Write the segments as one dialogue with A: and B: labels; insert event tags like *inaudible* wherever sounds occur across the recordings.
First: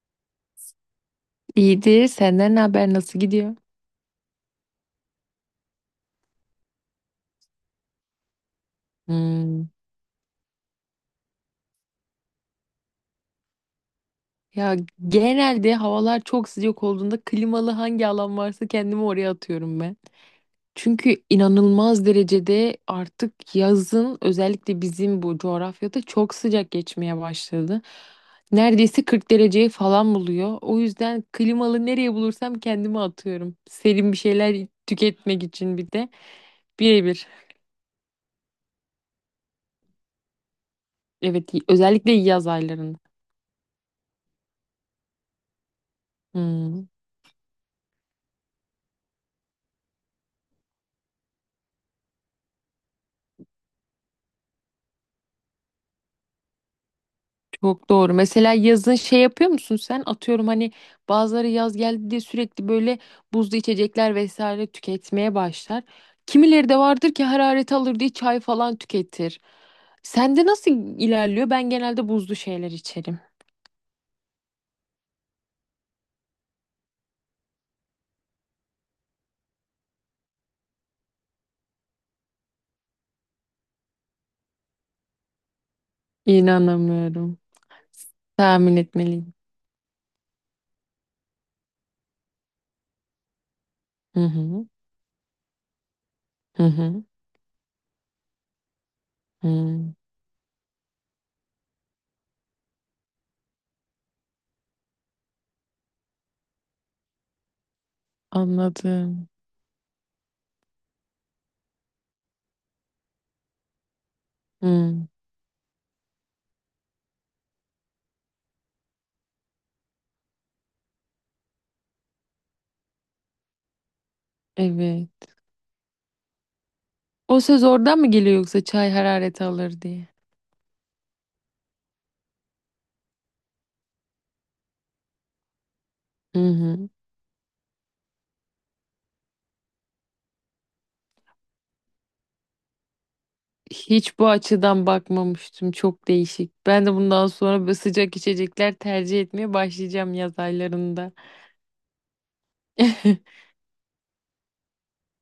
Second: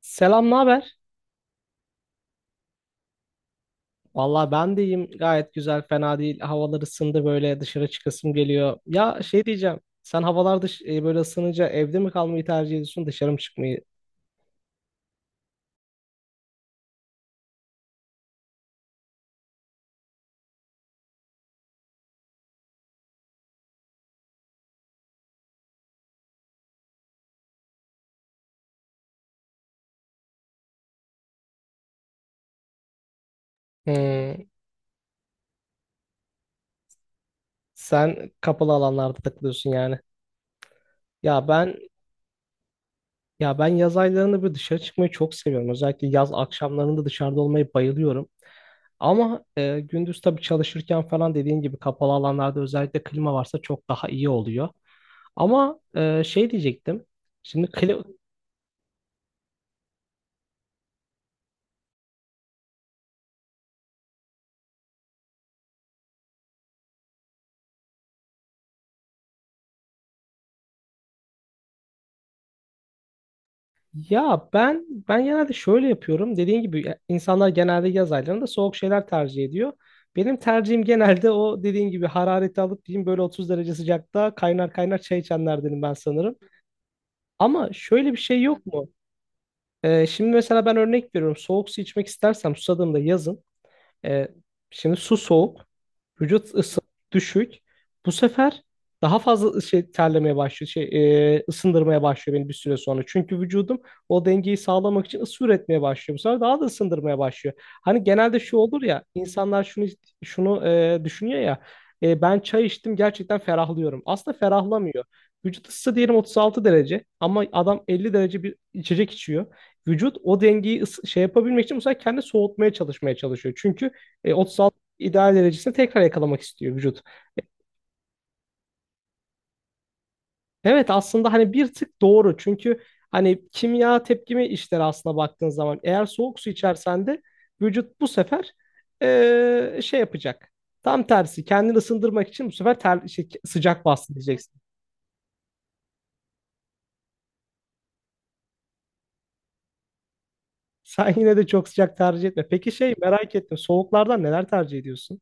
A: Selam, ne haber?
B: İyidir. Senden ne haber? Nasıl gidiyor?
A: Vallahi ben de iyiyim. Gayet güzel, fena değil. Havalar ısındı, böyle dışarı çıkasım geliyor. Ya şey
B: Hmm.
A: diyeceğim, sen havalar böyle ısınınca evde mi kalmayı tercih ediyorsun, dışarı mı çıkmayı?
B: Ya genelde havalar çok sıcak olduğunda klimalı hangi alan varsa kendimi oraya atıyorum ben. Çünkü inanılmaz derecede artık yazın özellikle bizim bu coğrafyada çok sıcak geçmeye başladı. Neredeyse 40 dereceyi falan buluyor. O yüzden klimalı nereye bulursam kendimi atıyorum. Serin bir
A: Hmm,
B: şeyler tüketmek için bir de birebir.
A: Sen kapalı alanlarda takılıyorsun yani. Ya
B: Evet,
A: ben
B: özellikle yaz aylarında.
A: ya ben yaz aylarında böyle dışarı çıkmayı çok seviyorum. Özellikle yaz
B: Hmm.
A: akşamlarında dışarıda olmayı bayılıyorum. Ama gündüz tabii çalışırken falan dediğin gibi kapalı alanlarda özellikle klima varsa çok daha iyi oluyor. Ama şey diyecektim. Şimdi
B: Çok
A: kli-
B: doğru. Mesela yazın şey yapıyor musun sen? Atıyorum hani bazıları yaz geldi diye sürekli böyle buzlu içecekler vesaire tüketmeye başlar. Kimileri de vardır ki hararet alır diye çay falan tüketir. Sende nasıl ilerliyor? Ben genelde buzlu şeyler içerim.
A: ya ben genelde şöyle yapıyorum. Dediğin gibi ya, insanlar genelde yaz aylarında soğuk şeyler tercih ediyor. Benim tercihim genelde o dediğin gibi harareti alıp diyeyim, böyle 30 derece sıcakta kaynar kaynar çay içenlerdenim ben sanırım.
B: İnanamıyorum.
A: Ama şöyle bir şey yok
B: Tahmin
A: mu?
B: etmeliyim.
A: Şimdi mesela ben örnek veriyorum. Soğuk su içmek istersem susadığımda yazın,
B: Hı
A: E,
B: hı.
A: şimdi su soğuk, vücut
B: Hı
A: ısı
B: hı.
A: düşük. Bu sefer daha fazla şey
B: Hı.
A: terlemeye başlıyor, ısındırmaya başlıyor beni bir süre sonra. Çünkü vücudum o dengeyi sağlamak için ısı üretmeye başlıyor. Bu sefer daha da ısındırmaya başlıyor. Hani genelde şu olur ya,
B: Anladım.
A: insanlar düşünüyor ya, ben çay içtim, gerçekten ferahlıyorum. Aslında
B: Hı.
A: ferahlamıyor. Vücut ısısı diyelim 36 derece, ama adam 50 derece bir içecek içiyor. Vücut o dengeyi yapabilmek için bu sefer kendi soğutmaya çalışmaya çalışıyor. Çünkü 36
B: Evet.
A: ideal derecesine tekrar yakalamak istiyor vücut.
B: O söz oradan mı geliyor yoksa çay hararet alır diye?
A: Evet, aslında hani bir tık doğru. Çünkü hani kimya tepkimi işleri, aslına baktığın zaman eğer soğuk
B: Hı
A: su
B: hı.
A: içersen de vücut bu sefer şey yapacak. Tam tersi kendini ısındırmak için bu sefer sıcak bastı
B: Hiç bu
A: diyeceksin.
B: açıdan bakmamıştım. Çok değişik. Ben de bundan sonra böyle sıcak içecekler tercih etmeye başlayacağım yaz
A: *laughs*
B: aylarında.
A: Sen yine de çok sıcak tercih etme. Peki şey, merak
B: *laughs*
A: ettim. Soğuklardan neler tercih ediyorsun?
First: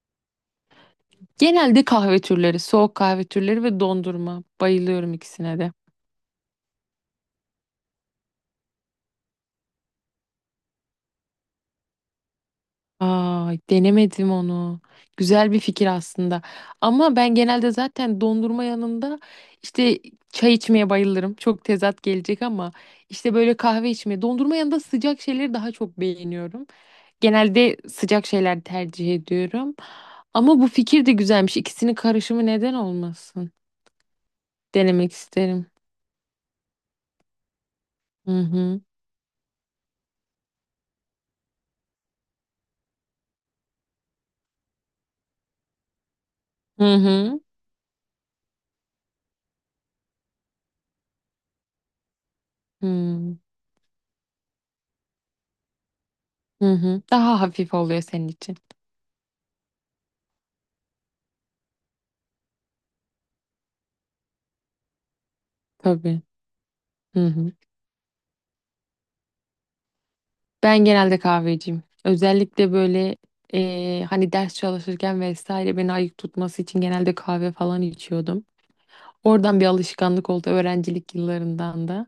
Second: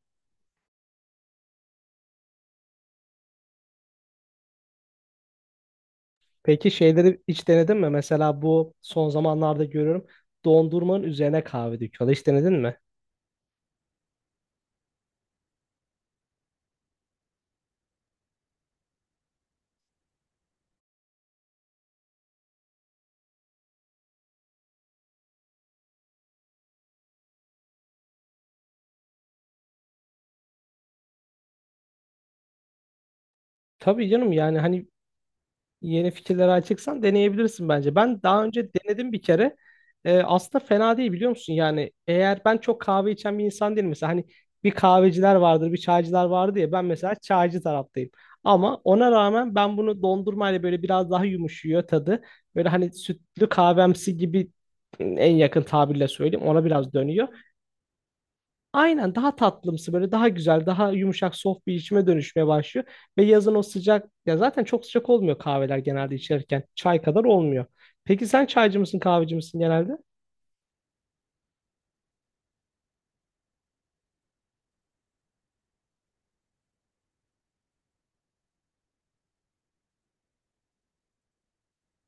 B: Genelde kahve türleri, soğuk kahve türleri ve dondurma. Bayılıyorum ikisine de.
A: Peki şeyleri hiç denedin mi? Mesela bu son zamanlarda görüyorum. Dondurmanın üzerine kahve döküyorlar. Hiç denedin mi?
B: Aa, denemedim onu. Güzel bir fikir aslında. Ama ben genelde zaten dondurma yanında işte çay içmeye bayılırım. Çok tezat gelecek ama işte böyle kahve içmeye, dondurma yanında sıcak şeyleri daha çok beğeniyorum. Genelde sıcak şeyler tercih ediyorum. Ama bu fikir de güzelmiş. İkisinin karışımı neden olmasın?
A: Tabii canım, yani hani
B: Denemek isterim.
A: yeni fikirlere açıksan deneyebilirsin bence. Ben
B: Hı
A: daha önce
B: hı.
A: denedim bir kere. Aslında fena değil, biliyor musun? Yani, eğer, ben çok kahve içen bir insan değilim. Mesela hani bir kahveciler vardır, bir çaycılar vardır ya.
B: Hı
A: Ben mesela
B: hı.
A: çaycı taraftayım. Ama ona rağmen ben bunu dondurmayla böyle biraz daha yumuşuyor tadı. Böyle hani
B: Hı
A: sütlü kahvemsi gibi, en yakın tabirle söyleyeyim, ona
B: hı.
A: biraz
B: Hı.
A: dönüyor.
B: Daha hafif oluyor senin için.
A: Aynen, daha tatlımsı, böyle daha güzel, daha yumuşak, soft bir içime dönüşmeye başlıyor. Ve yazın o sıcak ya, zaten çok sıcak olmuyor kahveler genelde
B: Tabii.
A: içerken, çay
B: Hı
A: kadar
B: hı.
A: olmuyor. Peki sen çaycı mısın, kahveci misin genelde?
B: Ben genelde kahveciyim. Özellikle böyle hani ders çalışırken vesaire beni ayık tutması için genelde kahve falan içiyordum. Oradan bir alışkanlık oldu öğrencilik yıllarından da.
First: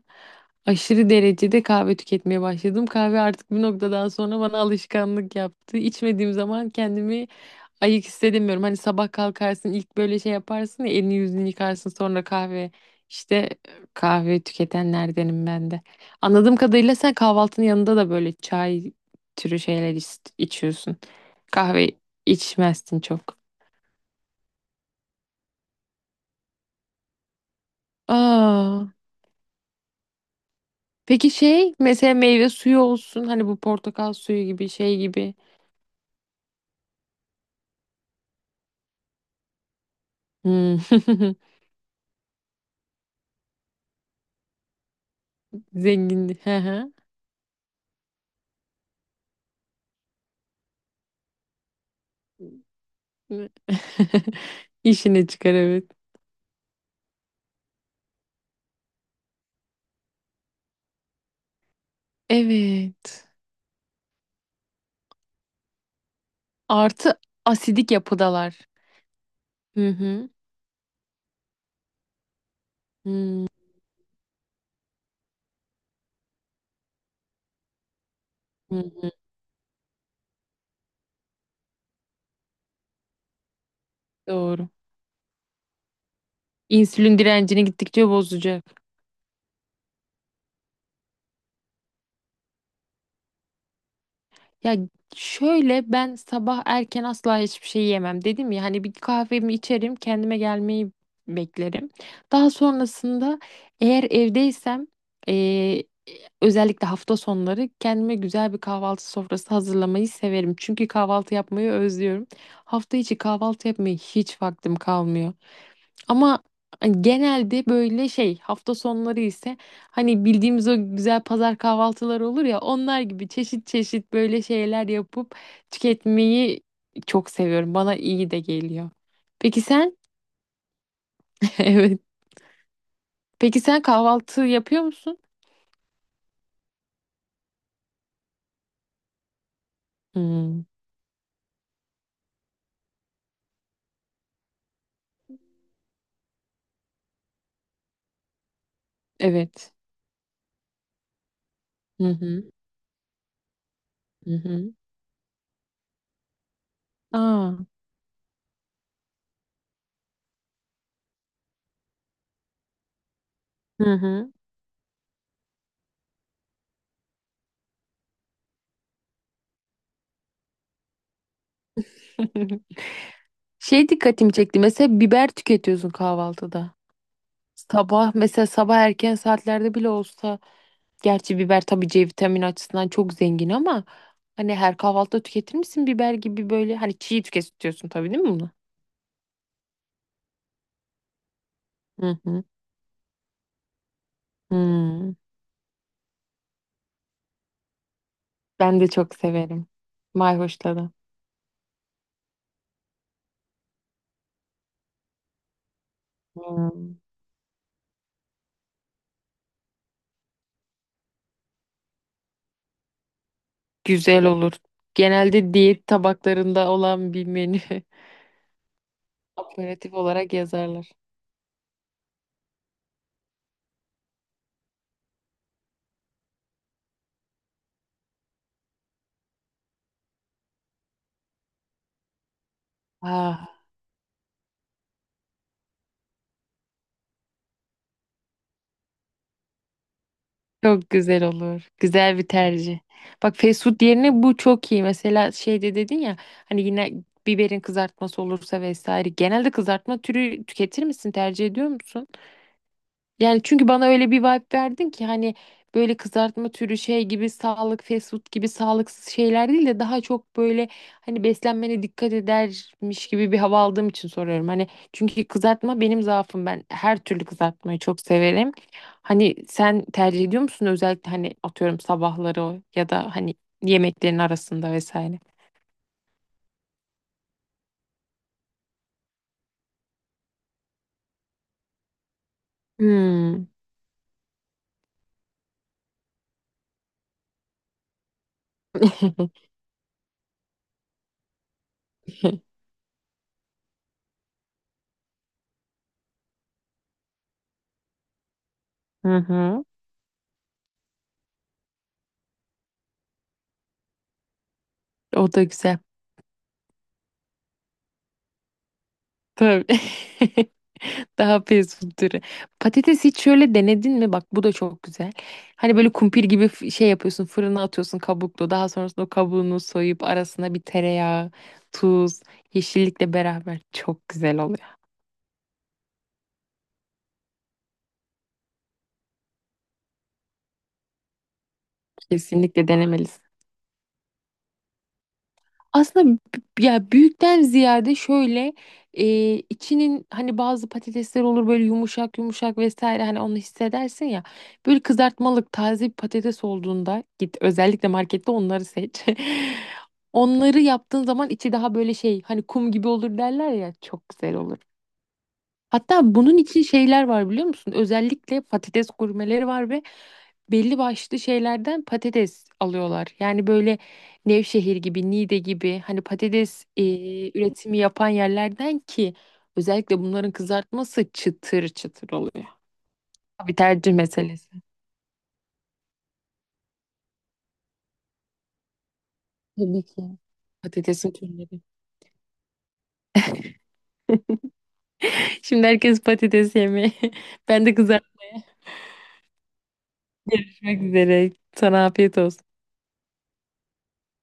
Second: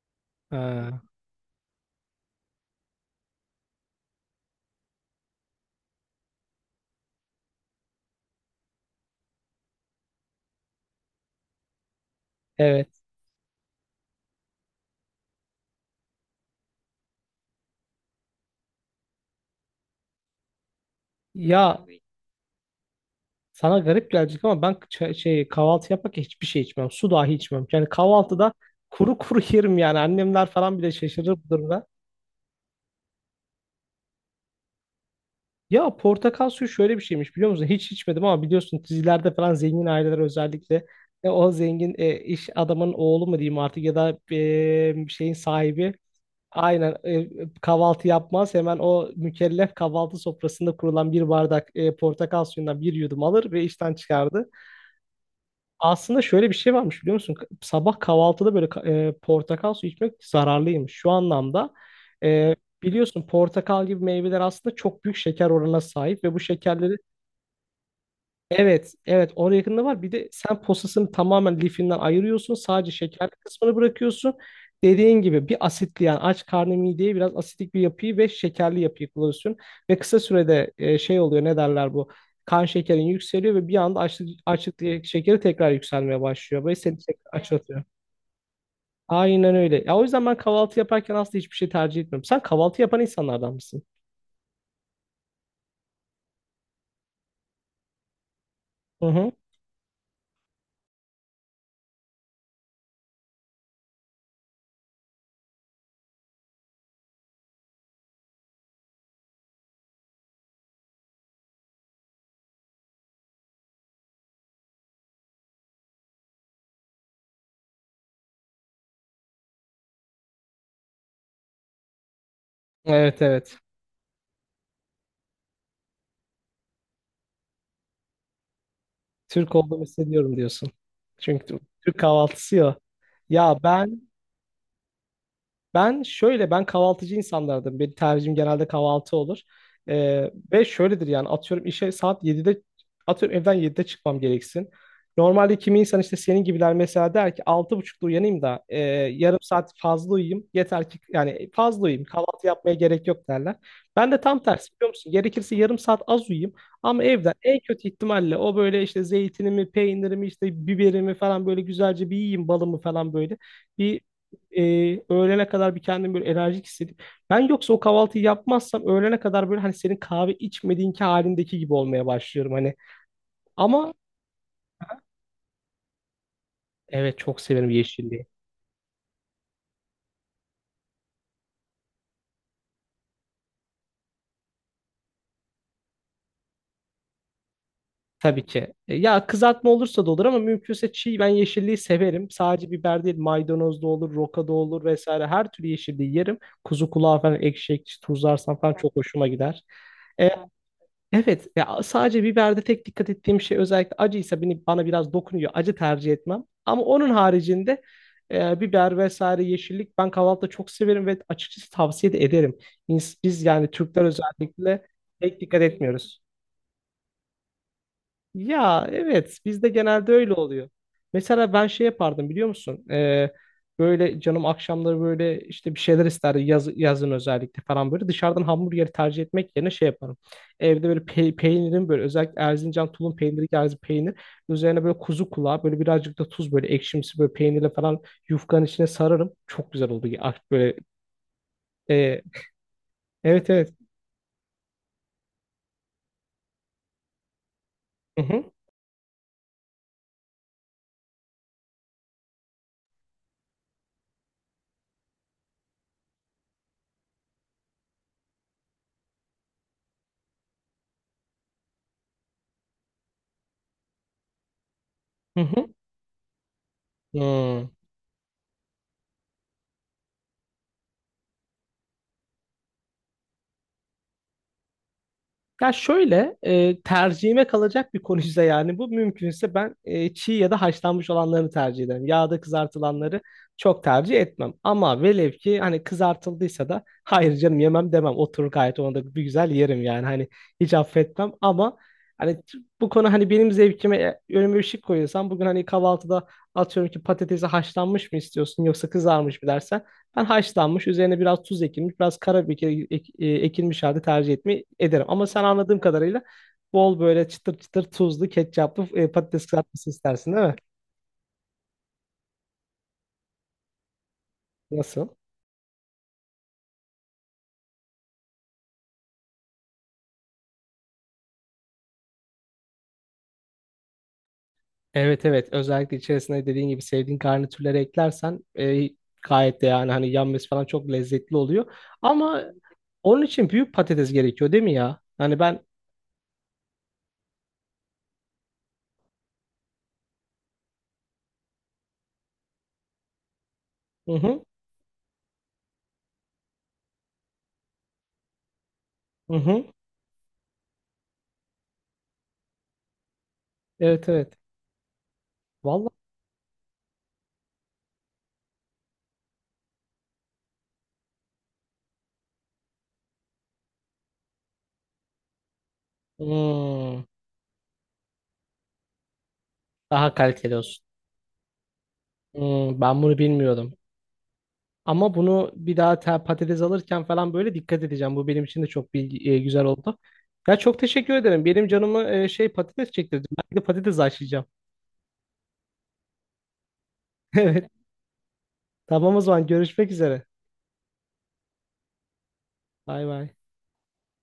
A: Ha,
B: Aşırı derecede kahve tüketmeye başladım. Kahve artık bir noktadan sonra bana alışkanlık yaptı. İçmediğim zaman kendimi ayık hissedemiyorum. Hani sabah kalkarsın ilk böyle şey yaparsın ya elini yüzünü yıkarsın sonra kahve.
A: evet.
B: İşte kahve tüketenlerdenim ben de. Anladığım kadarıyla sen kahvaltının yanında da böyle çay türü şeyler içiyorsun.
A: Ya
B: Kahve içmezsin çok.
A: sana garip gelecek ama ben kahvaltı yaparken hiçbir şey içmem, su dahi içmem. Yani kahvaltıda
B: Aa.
A: kuru kuru *laughs* yerim yani, annemler falan bile
B: Peki
A: şaşırır bu
B: şey
A: durumda.
B: mesela meyve suyu olsun hani bu portakal suyu gibi şey gibi.
A: Ya portakal suyu şöyle bir şeymiş, biliyor musun? Hiç içmedim ama biliyorsun dizilerde falan zengin aileler, özellikle
B: Hmm.
A: o zengin iş adamın oğlu mu diyeyim artık, ya da şeyin
B: *laughs*
A: sahibi,
B: Zenginlik. Hı hı.
A: aynen, kahvaltı yapmaz. Hemen o mükellef kahvaltı sofrasında kurulan bir bardak portakal suyundan bir yudum alır ve
B: *laughs*
A: işten çıkardı.
B: İşine çıkar evet.
A: Aslında şöyle bir şey varmış, biliyor musun? Sabah kahvaltıda böyle portakal suyu içmek zararlıymış. Şu anlamda e, biliyorsun,
B: Evet.
A: portakal gibi meyveler aslında çok büyük şeker oranına sahip ve bu şekerleri...
B: Artı asidik yapıdalar.
A: Evet, evet, oraya yakında
B: Hı
A: var. Bir de
B: hı.
A: sen posasını tamamen lifinden ayırıyorsun, sadece şekerli
B: Hmm.
A: kısmını bırakıyorsun. Dediğin gibi bir asitli, yani aç karnı mideye biraz asitik bir yapıyı ve
B: Hı
A: şekerli yapıyı
B: hı.
A: kullanıyorsun. Ve kısa sürede şey oluyor, ne derler bu? Kan şekerin yükseliyor ve bir anda açlık,
B: Doğru.
A: açlık şekeri tekrar yükselmeye başlıyor. Ve seni
B: İnsülin
A: tekrar
B: direncini
A: açlatıyor.
B: gittikçe bozacak.
A: Aynen öyle. Ya o yüzden ben kahvaltı yaparken aslında hiçbir şey tercih etmiyorum. Sen kahvaltı yapan insanlardan mısın?
B: Ya şöyle ben sabah erken asla hiçbir şey yemem. Dedim ya hani bir
A: Hı hı.
B: kahvemi içerim, kendime gelmeyi beklerim. Daha sonrasında eğer evdeysem eee, özellikle hafta sonları kendime güzel bir kahvaltı sofrası hazırlamayı severim. Çünkü kahvaltı yapmayı özlüyorum. Hafta içi kahvaltı yapmaya hiç vaktim kalmıyor. Ama hani, genelde böyle şey hafta sonları ise hani bildiğimiz o güzel pazar kahvaltıları olur ya onlar
A: Evet,
B: gibi
A: evet.
B: çeşit çeşit böyle şeyler yapıp tüketmeyi çok seviyorum. Bana iyi de geliyor.
A: Türk
B: Peki
A: olduğumu
B: sen?
A: hissediyorum diyorsun.
B: *laughs*
A: Çünkü Türk
B: Evet.
A: kahvaltısı ya. Ya
B: Peki sen
A: ben
B: kahvaltı yapıyor musun?
A: ben şöyle ben kahvaltıcı insanlardım. Benim tercihim genelde kahvaltı olur.
B: Hmm,
A: Ve şöyledir, yani atıyorum işe saat 7'de, atıyorum evden 7'de çıkmam gereksin. Normalde kimi insan, işte senin gibiler mesela, der ki 6.30'da uyanayım da yarım saat
B: evet.
A: fazla uyuyayım. Yeter ki yani fazla uyuyayım,
B: Hı hı.
A: kahvaltı yapmaya gerek yok, derler. Ben de
B: Hı
A: tam tersi,
B: hı.
A: biliyor musun? Gerekirse yarım saat az uyuyayım. Ama evden
B: Aa.
A: en kötü ihtimalle, o böyle işte zeytinimi, peynirimi, işte biberimi falan böyle güzelce bir yiyeyim, balımı falan böyle.
B: Hı
A: Bir
B: hı.
A: e, Öğlene kadar bir kendimi böyle enerjik hissedip, ben yoksa o kahvaltıyı yapmazsam, öğlene kadar böyle hani senin kahve içmediğinki halindeki gibi olmaya başlıyorum hani.
B: *laughs* Şey
A: Ama
B: dikkatimi çekti. Mesela biber tüketiyorsun kahvaltıda.
A: evet, çok severim
B: Sabah
A: yeşilliği.
B: mesela sabah erken saatlerde bile olsa gerçi biber tabii C vitamini açısından çok zengin ama hani her kahvaltıda tüketir misin biber gibi böyle hani çiğ tüketiyorsun tabii değil mi
A: Tabii
B: bunu?
A: ki. Ya kızartma olursa da olur, ama mümkünse çiğ, ben yeşilliği
B: Hı
A: severim.
B: hı.
A: Sadece biber değil, maydanoz da olur, roka da olur,
B: Hmm.
A: vesaire, her türlü yeşilliği yerim. Kuzu kulağı falan ekşi ekşi tuzlarsam falan
B: Ben de
A: çok
B: çok
A: hoşuma gider.
B: severim.
A: E,
B: Mayhoşla da.
A: Evet, ya sadece biberde tek dikkat ettiğim şey, özellikle acıysa, beni, bana biraz dokunuyor. Acı tercih etmem. Ama
B: Hmm.
A: onun haricinde biber vesaire yeşillik ben kahvaltıda çok severim ve açıkçası tavsiye de ederim. Biz, yani Türkler,
B: Güzel olur.
A: özellikle pek
B: Genelde
A: dikkat
B: diyet
A: etmiyoruz.
B: tabaklarında olan bir menü. *laughs*
A: Ya evet, bizde
B: Aperatif
A: genelde öyle
B: olarak
A: oluyor.
B: yazarlar.
A: Mesela ben şey yapardım, biliyor musun? Böyle canım akşamları böyle işte bir şeyler isterdi, yazın özellikle falan böyle dışarıdan hamburgeri tercih etmek yerine şey yaparım. Evde böyle peynirin böyle, özellikle Erzincan tulum peyniri
B: Ah.
A: tarzı peynir üzerine böyle kuzu kulağı, böyle birazcık da tuz, böyle ekşimsi böyle peynirle falan yufkanın içine sararım. Çok güzel oldu ya. Ah, böyle
B: Çok güzel olur. Güzel
A: e,
B: bir tercih. Bak
A: evet,
B: fast
A: evet.
B: food yerine bu çok iyi. Mesela şeyde dedin ya hani yine biberin
A: Hı
B: kızartması
A: hı,
B: olursa vesaire. Genelde kızartma türü tüketir misin? Tercih ediyor musun? Yani çünkü bana öyle bir vibe verdin ki hani böyle kızartma türü şey gibi sağlık fast food gibi sağlıksız şeyler değil de daha çok böyle hani beslenmene dikkat edermiş gibi bir hava aldığım için soruyorum. Hani çünkü
A: hı hı.
B: kızartma benim zaafım ben her türlü
A: Hmm.
B: kızartmayı çok severim. Hani sen tercih ediyor musun özellikle hani atıyorum sabahları o ya da hani yemeklerin arasında vesaire.
A: Ya şöyle, tercihime kalacak bir konuysa, yani bu mümkünse, ben çiğ ya da haşlanmış olanlarını tercih ederim. Yağda kızartılanları
B: Hmm.
A: çok tercih etmem. Ama velev ki hani kızartıldıysa da hayır canım yemem demem. Oturur gayet, onu da bir güzel yerim yani, hani hiç affetmem, ama hani
B: *laughs*
A: bu konu hani benim zevkime, önüme bir şey koyuyorsan bugün hani kahvaltıda, atıyorum ki patatesi haşlanmış mı istiyorsun yoksa
B: Hı
A: kızarmış mı
B: hı.
A: dersen, ben haşlanmış, üzerine biraz tuz ekilmiş, biraz karabiber ekilmiş halde tercih etmeyi ederim. Ama
B: O
A: sen
B: da güzel.
A: anladığım kadarıyla bol böyle çıtır çıtır tuzlu, ketçaplı patates
B: Tabii.
A: kızartması istersin, değil
B: *laughs*
A: mi?
B: Daha fast food türü. Patates hiç şöyle denedin mi? Bak bu da çok
A: Nasıl?
B: güzel. Hani böyle kumpir gibi şey yapıyorsun, fırına atıyorsun kabuklu. Daha sonrasında o kabuğunu soyup arasına bir tereyağı, tuz, yeşillikle beraber çok güzel oluyor.
A: Evet, evet, özellikle içerisine dediğin gibi sevdiğin garnitürleri eklersen gayet de, yani hani yanması falan çok lezzetli oluyor. Ama
B: Kesinlikle
A: onun
B: denemelisin.
A: için büyük patates gerekiyor değil mi ya? Hani ben...
B: Aslında ya büyükten ziyade şöyle içinin hani bazı patatesler olur böyle yumuşak yumuşak vesaire hani onu hissedersin
A: Hı
B: ya.
A: hı.
B: Böyle kızartmalık taze bir patates olduğunda git özellikle markette onları seç. *laughs*
A: Hı hı.
B: Onları yaptığın zaman içi daha böyle şey hani kum gibi olur derler ya
A: Evet,
B: çok
A: evet.
B: güzel olur.
A: Vallahi.
B: Hatta bunun için şeyler var biliyor musun? Özellikle patates gurmeleri var ve belli başlı şeylerden patates alıyorlar. Yani böyle Nevşehir gibi, Niğde gibi hani patates
A: Hmm,
B: üretimi yapan yerlerden ki özellikle
A: Daha
B: bunların
A: kaliteli olsun.
B: kızartması çıtır çıtır oluyor.
A: Ben bunu
B: Bir
A: bilmiyordum.
B: tercih meselesi.
A: Ama bunu bir daha patates alırken falan böyle dikkat edeceğim. Bu benim için de çok bilgi, güzel
B: Tabii
A: oldu.
B: ki.
A: Ya çok
B: Patatesin
A: teşekkür ederim.
B: türleri.
A: Benim canımı patates çektirdi. Ben de patates haşlayacağım.
B: Şimdi herkes patates yemeye. *laughs*
A: *laughs*
B: Ben
A: Evet.
B: de kızartmaya
A: Tamam, o zaman görüşmek üzere.
B: kızartmak üzere. Sana afiyet olsun.
A: Bay bay.